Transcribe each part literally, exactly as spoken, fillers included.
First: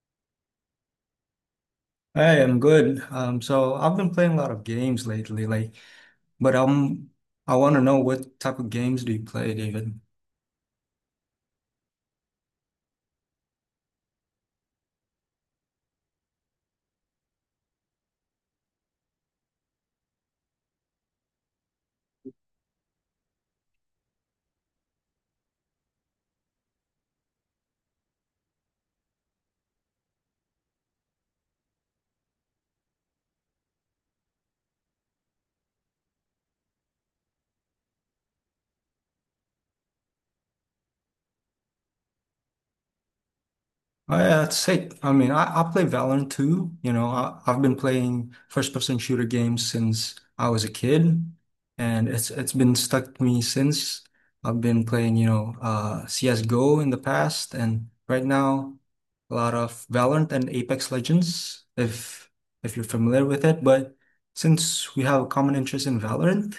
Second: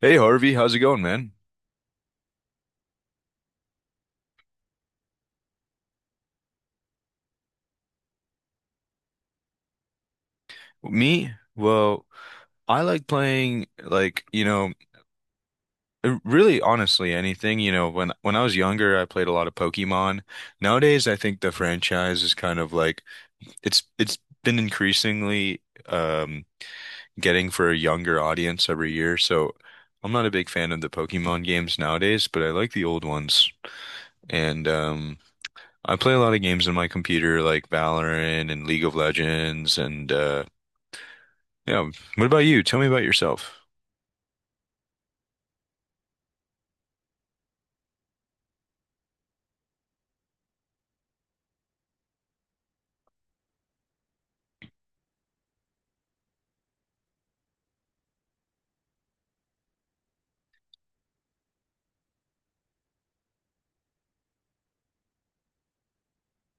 Hey Harvey, how's it going, man? Hey, I am good. Um, so I've been playing a lot of games lately, like, but um, I want to know what type of games do you play, David? Me? Well, I like playing like, you know, uh, really honestly anything, you know, when when I was younger, I played a lot of Pokemon. Nowadays, I think the franchise is kind of like it's it's been increasingly um getting for a younger audience every year. So, I'm not a big fan of the Pokemon games nowadays, but I like the old ones. And um I play a lot of games on my computer like Valorant and League of Legends and uh yeah. What about you? Tell me about yourself. Uh, say, I mean, I, I play Valorant too. You know, I, I've been playing first-person shooter games since I was a kid, and it's it's been stuck to me since. I've been playing, you know, uh, C S:G O in the past, and right now, a lot of Valorant and Apex Legends, if if you're familiar with it. But since we have a common interest in Valorant,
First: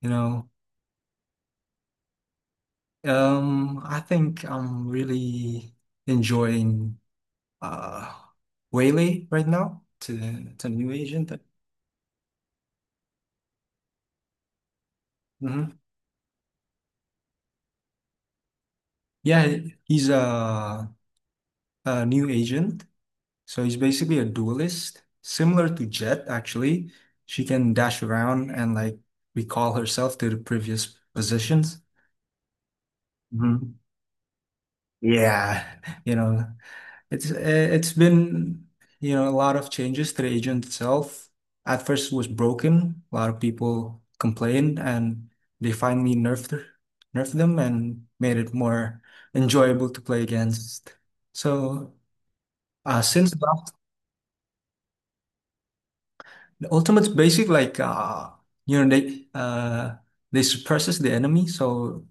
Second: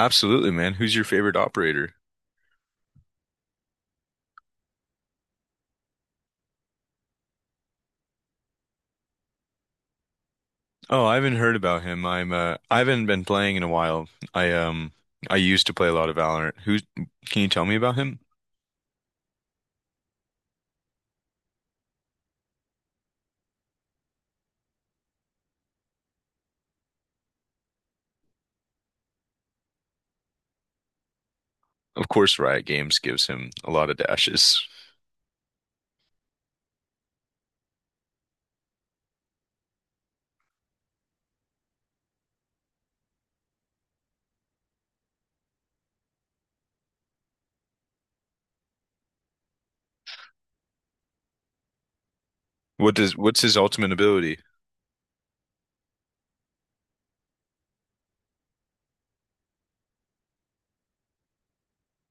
you know, man. Who's your favorite operator? um, I think I'm really enjoying. uh Whaley right now to to new Oh, I agent. haven't heard about him. I'm uh I haven't been playing in a while. I um I used Hmm. to play a lot of Valorant. Who Can you tell me about him? Yeah, he's a a new agent. So he's basically a duelist, similar to Jet actually. She can dash around and like recall herself to the previous positions. Of course, Riot Games gives him a Mhm. lot of dashes. Yeah, you know. It's uh, it's been you know a lot of changes to the agent itself. At first, it was broken. A lot of people complained, and they finally nerfed nerfed them and made it more enjoyable to play against. So What uh, does since what's his that, ultimate ability? the ultimate's basic like uh, you know they uh, they suppresses the enemy, so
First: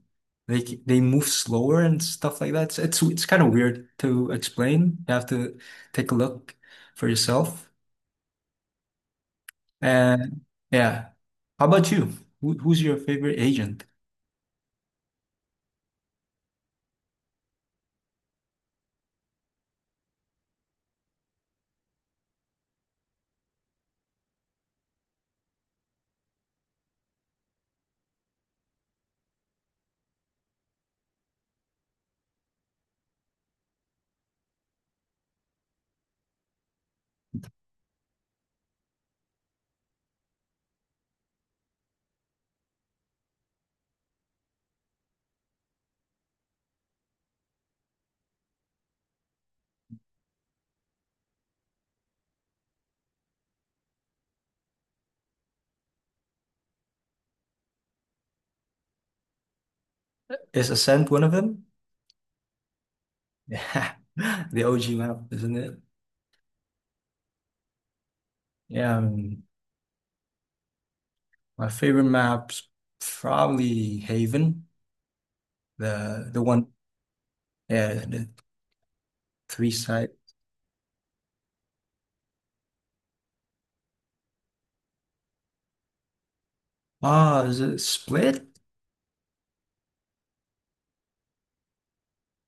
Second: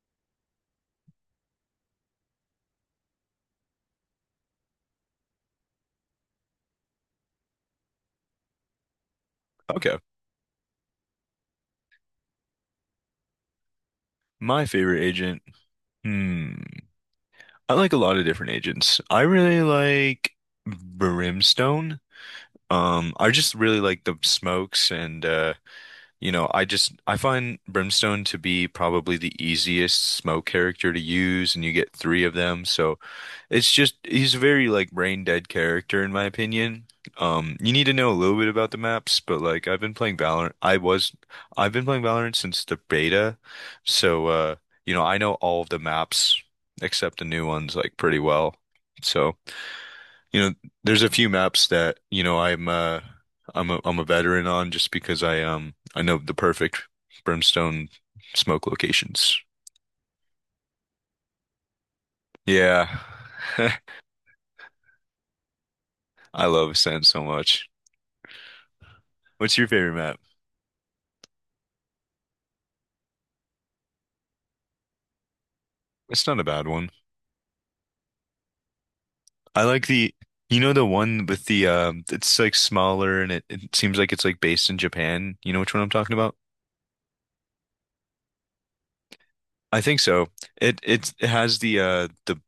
they they move slower and stuff like that. It's it's, it's kind of weird to explain. You have to take a look for yourself. Okay. And yeah, how about you? Who, who's your favorite agent? My favorite agent. Hmm. I like a lot of different agents. I really like Brimstone. Um, I just really like the smokes and uh You know, I just I find Brimstone to be probably the easiest smoke character to use, and you get three of them. So it's just he's a very like brain dead character in my opinion. Um, you need to know a little bit about the maps, but like I've been playing Valorant. I was I've been playing Valorant since the beta, so uh, you know, I know all of the maps except the new ones like pretty well. So. You know, there's a few maps that, you know, I'm uh I'm a I'm a veteran on just because I um I know the perfect brimstone smoke locations. Is Ascent one of them? Yeah. Yeah, the O G map, isn't it? I love sand so much. Yeah, um, What's your favorite map? my favorite map's probably Haven, It's the not the a bad one, one. yeah, the I three like side. the you know the one with the um it's like smaller and it, it seems like it's like based in Japan. You know which one I'm talking about? Ah, is it Split? I think so. It it it has the uh the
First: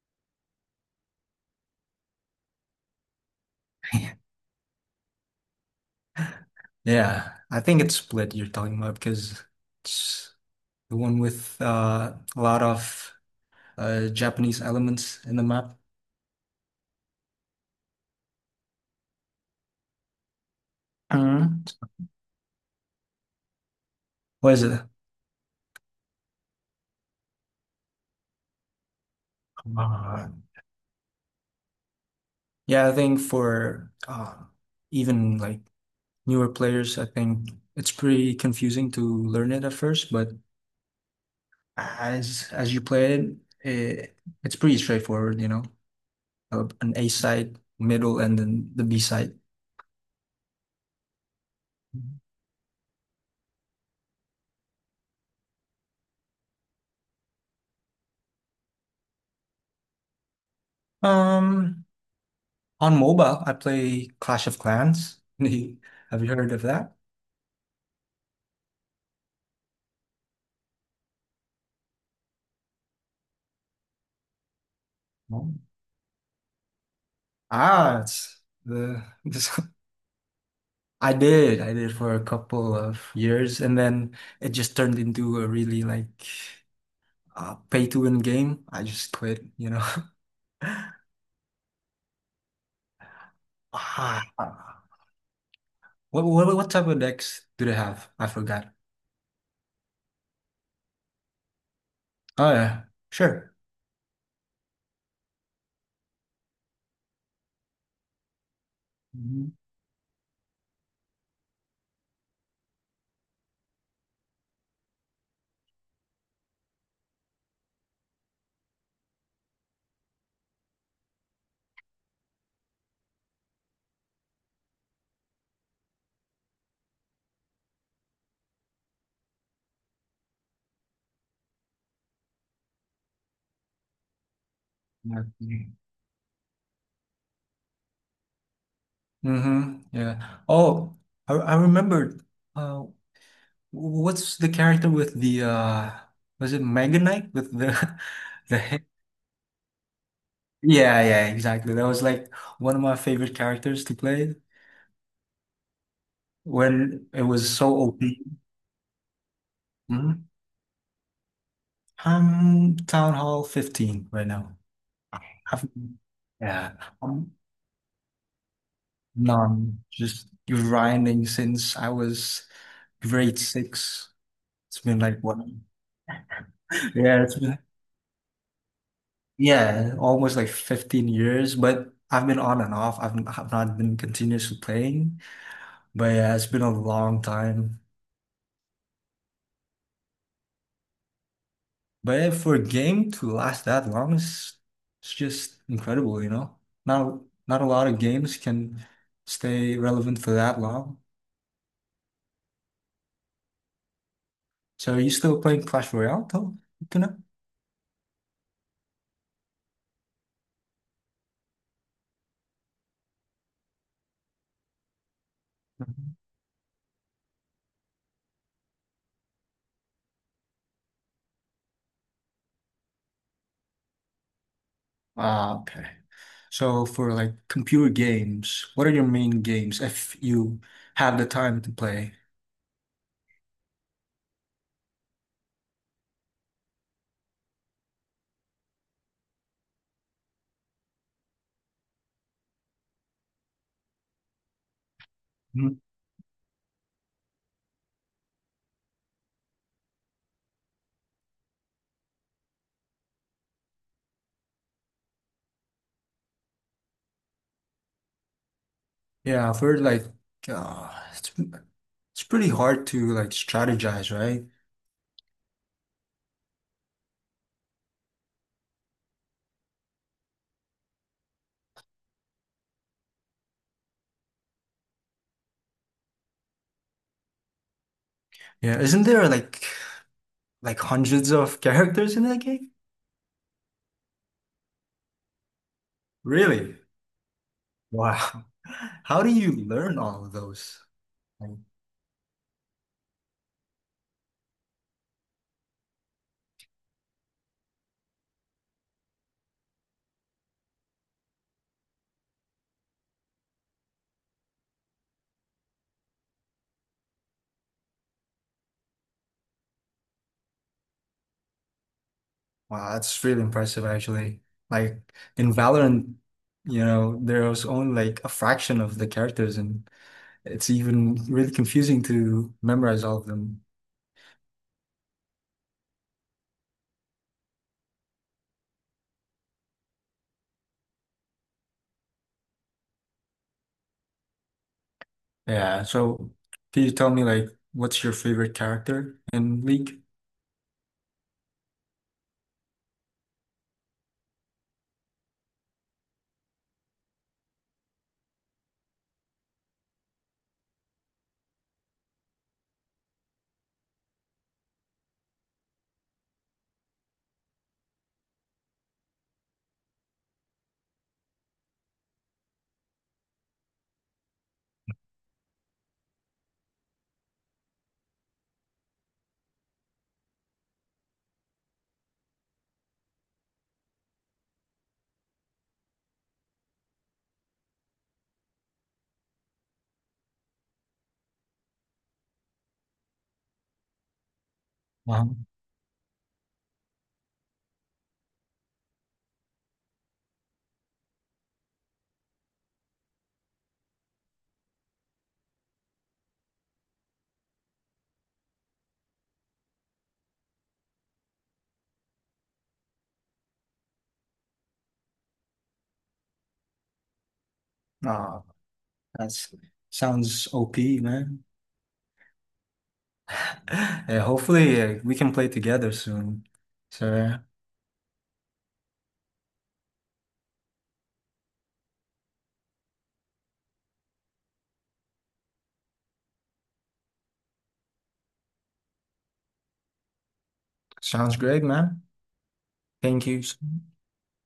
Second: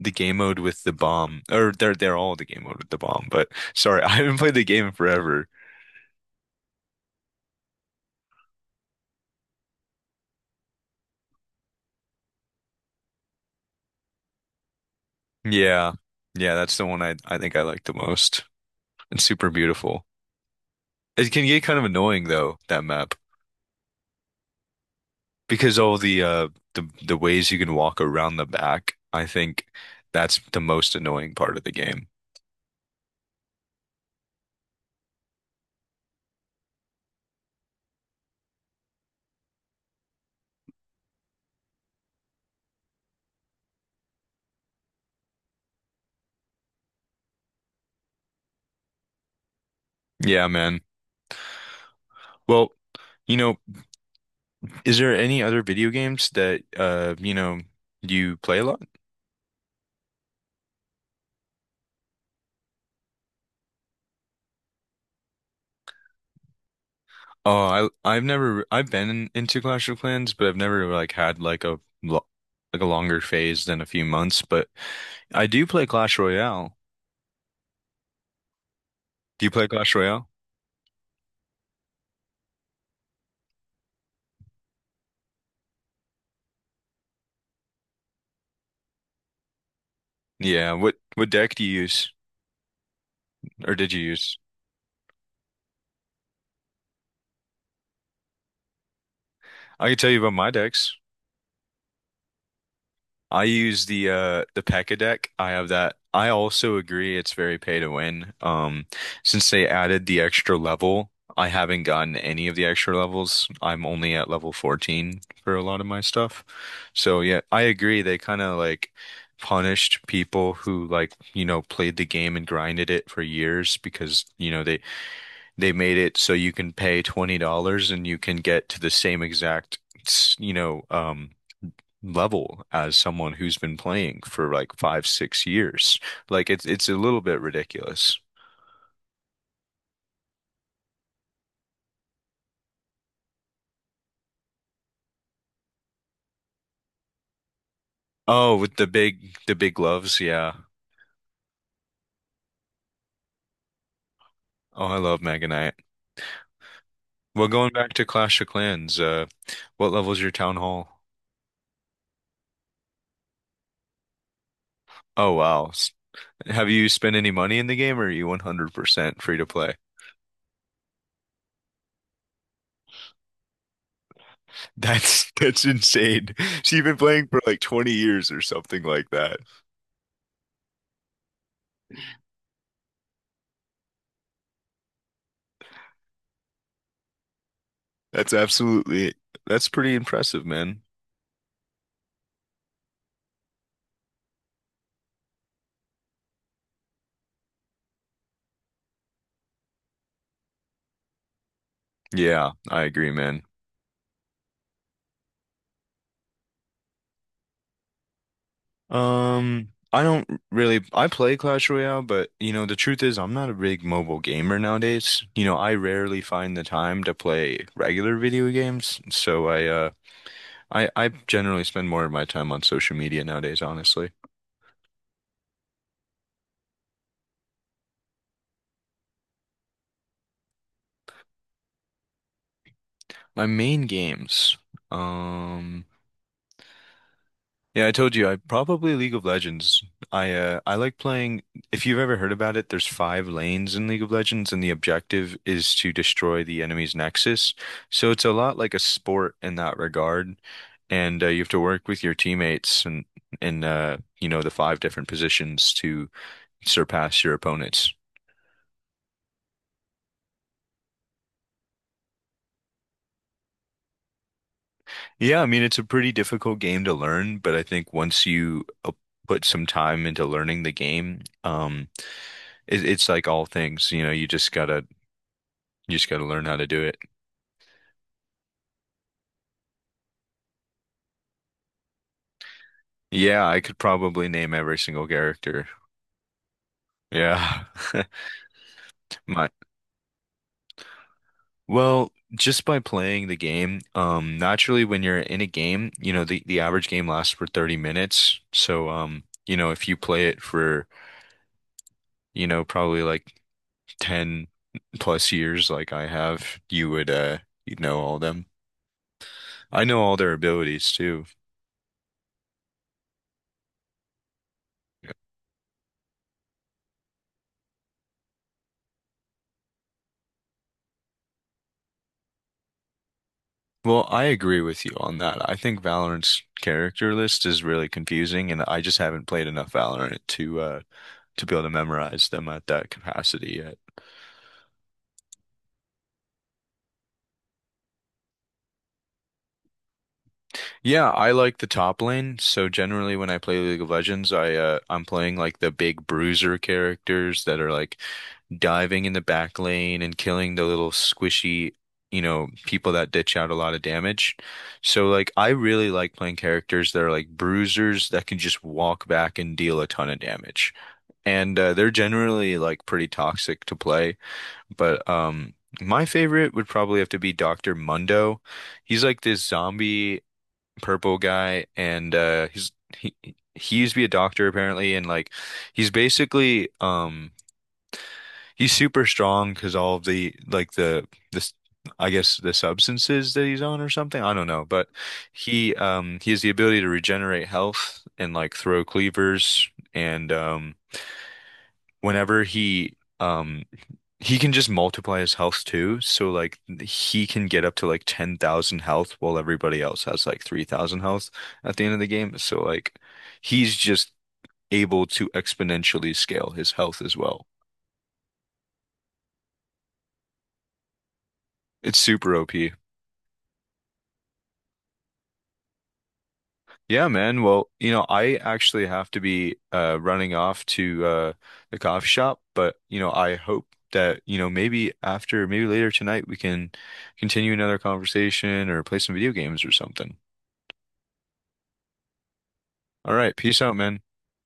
the game mode with the bomb, or they're they're all the game mode with the bomb. But sorry, I haven't played the game in forever. Yeah, I think it's Split you're talking about because it's the one with uh, a lot of uh, Japanese elements in the map. Yeah, yeah, that's the one I I think I like the most. It's super beautiful. It can get Mhm. kind of annoying though that map What is because all the uh the the ways you can walk around the back. I think it? that's the most annoying part of the game. Yeah, I think for um, even like newer players, I think it's pretty confusing to learn it at first, but as as you play it, it it's pretty straightforward, you know, Uh, an A side, middle, and then the B side. Yeah, man. Well, you know, is there any other video games that uh you know you play a lot? Um, on mobile, I play Clash of Clans. Have you heard of that? Oh, I I've never I've been in, into Clash of Clans, but I've never like had like a lo like a longer phase than a few months. But I No. do play Clash Royale. Ah, it's the Do you this, play Clash Royale? I did. I did for a couple of years, and then it just turned into a really like uh, pay to win game, I just quit, you know. Yeah. What what deck do you use, or did you Ah, use? what, what what type of decks do they have? I forgot. I can tell you about my decks. Oh yeah, I sure. use the uh the P.E.K.K.A deck. I have that. I also agree it's very pay to win. Um, since Mm-hmm. they added the extra level, I haven't gotten any of the extra levels. I'm only at level fourteen for a lot of my stuff. So yeah, I agree. They kind of like punished people who like, you know, played the game and grinded it for years because, you know, they they made it so you can pay twenty dollars and you can get to the same exact, you know, um level as someone who's been playing for like five, six years. Like it's it's a little bit ridiculous. Mm-hmm. Yeah. Oh, I I remembered. Uh, what's the character with the uh was it Mega Knight with the Oh, the with head? the big the big gloves, yeah. Yeah, yeah, exactly. That was like one of my favorite characters to play Oh, I love Mega Knight. when it Well, was going so back to O P. Clash of Clans, uh, what level is Mhm. your town hall? I'm Town Hall fifteen right now. Oh I've wow. S- Have yeah, you spent any I'm money in the game or are you one hundred percent free to play? none. Just grinding since I was grade six. It's been like That's what? that's insane. So you've been Yeah, playing it's for been like twenty years or something like that. yeah, almost like fifteen years. But I've been on and off. I've I've not been continuously playing. But yeah, it's been a long time. That's absolutely that's pretty impressive, man. But yeah, for a game to last that long is it's just incredible, you know? Not not a lot of games can stay relevant for that long. Yeah, I agree, man. So are you still playing Clash Royale though? Um, I don't really, I play Clash Royale, but you know, the truth is I'm not a big mobile gamer nowadays. You know, I Mhm. rarely find the time to play regular video games, so I uh I I generally spend more of my time on social media nowadays, honestly. Ah, okay. So for like computer games, what are your main games if you have the time to play? My main games. Um Yeah, I told you, I probably League of Legends. I uh I like playing if you've ever heard about it, there's five lanes in League of Legends and the objective is Mhm. to destroy the enemy's nexus. So it's a lot like a sport in that regard. And uh, you have to work with your teammates and in uh you know the five different positions to surpass your opponents. Yeah, for like, uh, it's it's pretty hard to like strategize, right? Yeah, I mean it's a pretty difficult game to learn, but I think once you uh, put some time into learning the game, um it, it's like all things, you know, you just gotta You just got to learn how to do it. Yeah, isn't there like like hundreds of characters in that game? Yeah, I could probably name every single character. Really? Yeah. Wow. How do My you learn all of those? Like, Well, just by playing the game, um, naturally when you're in a game, you know, the, the average game lasts for thirty minutes. So, um, you know, if you play it for, you know, probably like ten plus years like I have, you would uh you'd know all them. I know all their abilities too. wow, that's really impressive actually. Like in Valorant, you know, there was only like a fraction of the characters in it's even really confusing to memorize all of them. Well, I agree with you on that. I think Valorant's character list is really confusing, and I just haven't played enough Valorant to uh to be able to memorize them at that capacity yet. Yeah. So can you tell me like what's your favorite character in League? Yeah, I like the top lane, so generally when I play League of Legends, I uh I'm playing like the big bruiser characters that are like diving in the back lane and killing the little squishy, you know, people that ditch out a lot of damage. So like I really like playing characters that are like bruisers that can just walk back and deal a ton of damage. And uh, they're generally like pretty toxic to play. But um, my favorite would probably have to be Doctor Mundo. He's like this zombie purple guy, and uh, he's he he used to be a doctor apparently, and like he's basically um he's super strong because all of the like the this. I guess the substances that he's on or something. I don't know, but Wow. he um he has the ability to regenerate health and like throw cleavers and um whenever he um he can just multiply his health too, so like he can get up to like ten thousand health while everybody else has like three thousand health at the end of the game. So like he's just able to exponentially scale his health as well. Ah, that's sounds O P, man. It's super O P. Yeah, hopefully uh, we can play together soon. Yeah, So yeah, man. Well, you know, I actually have to be uh running off to uh the coffee shop, but you know, I hope that, you know, maybe after maybe later tonight we can continue another conversation or play some video games or something. sounds great, man. All Thank right, you. peace out, man.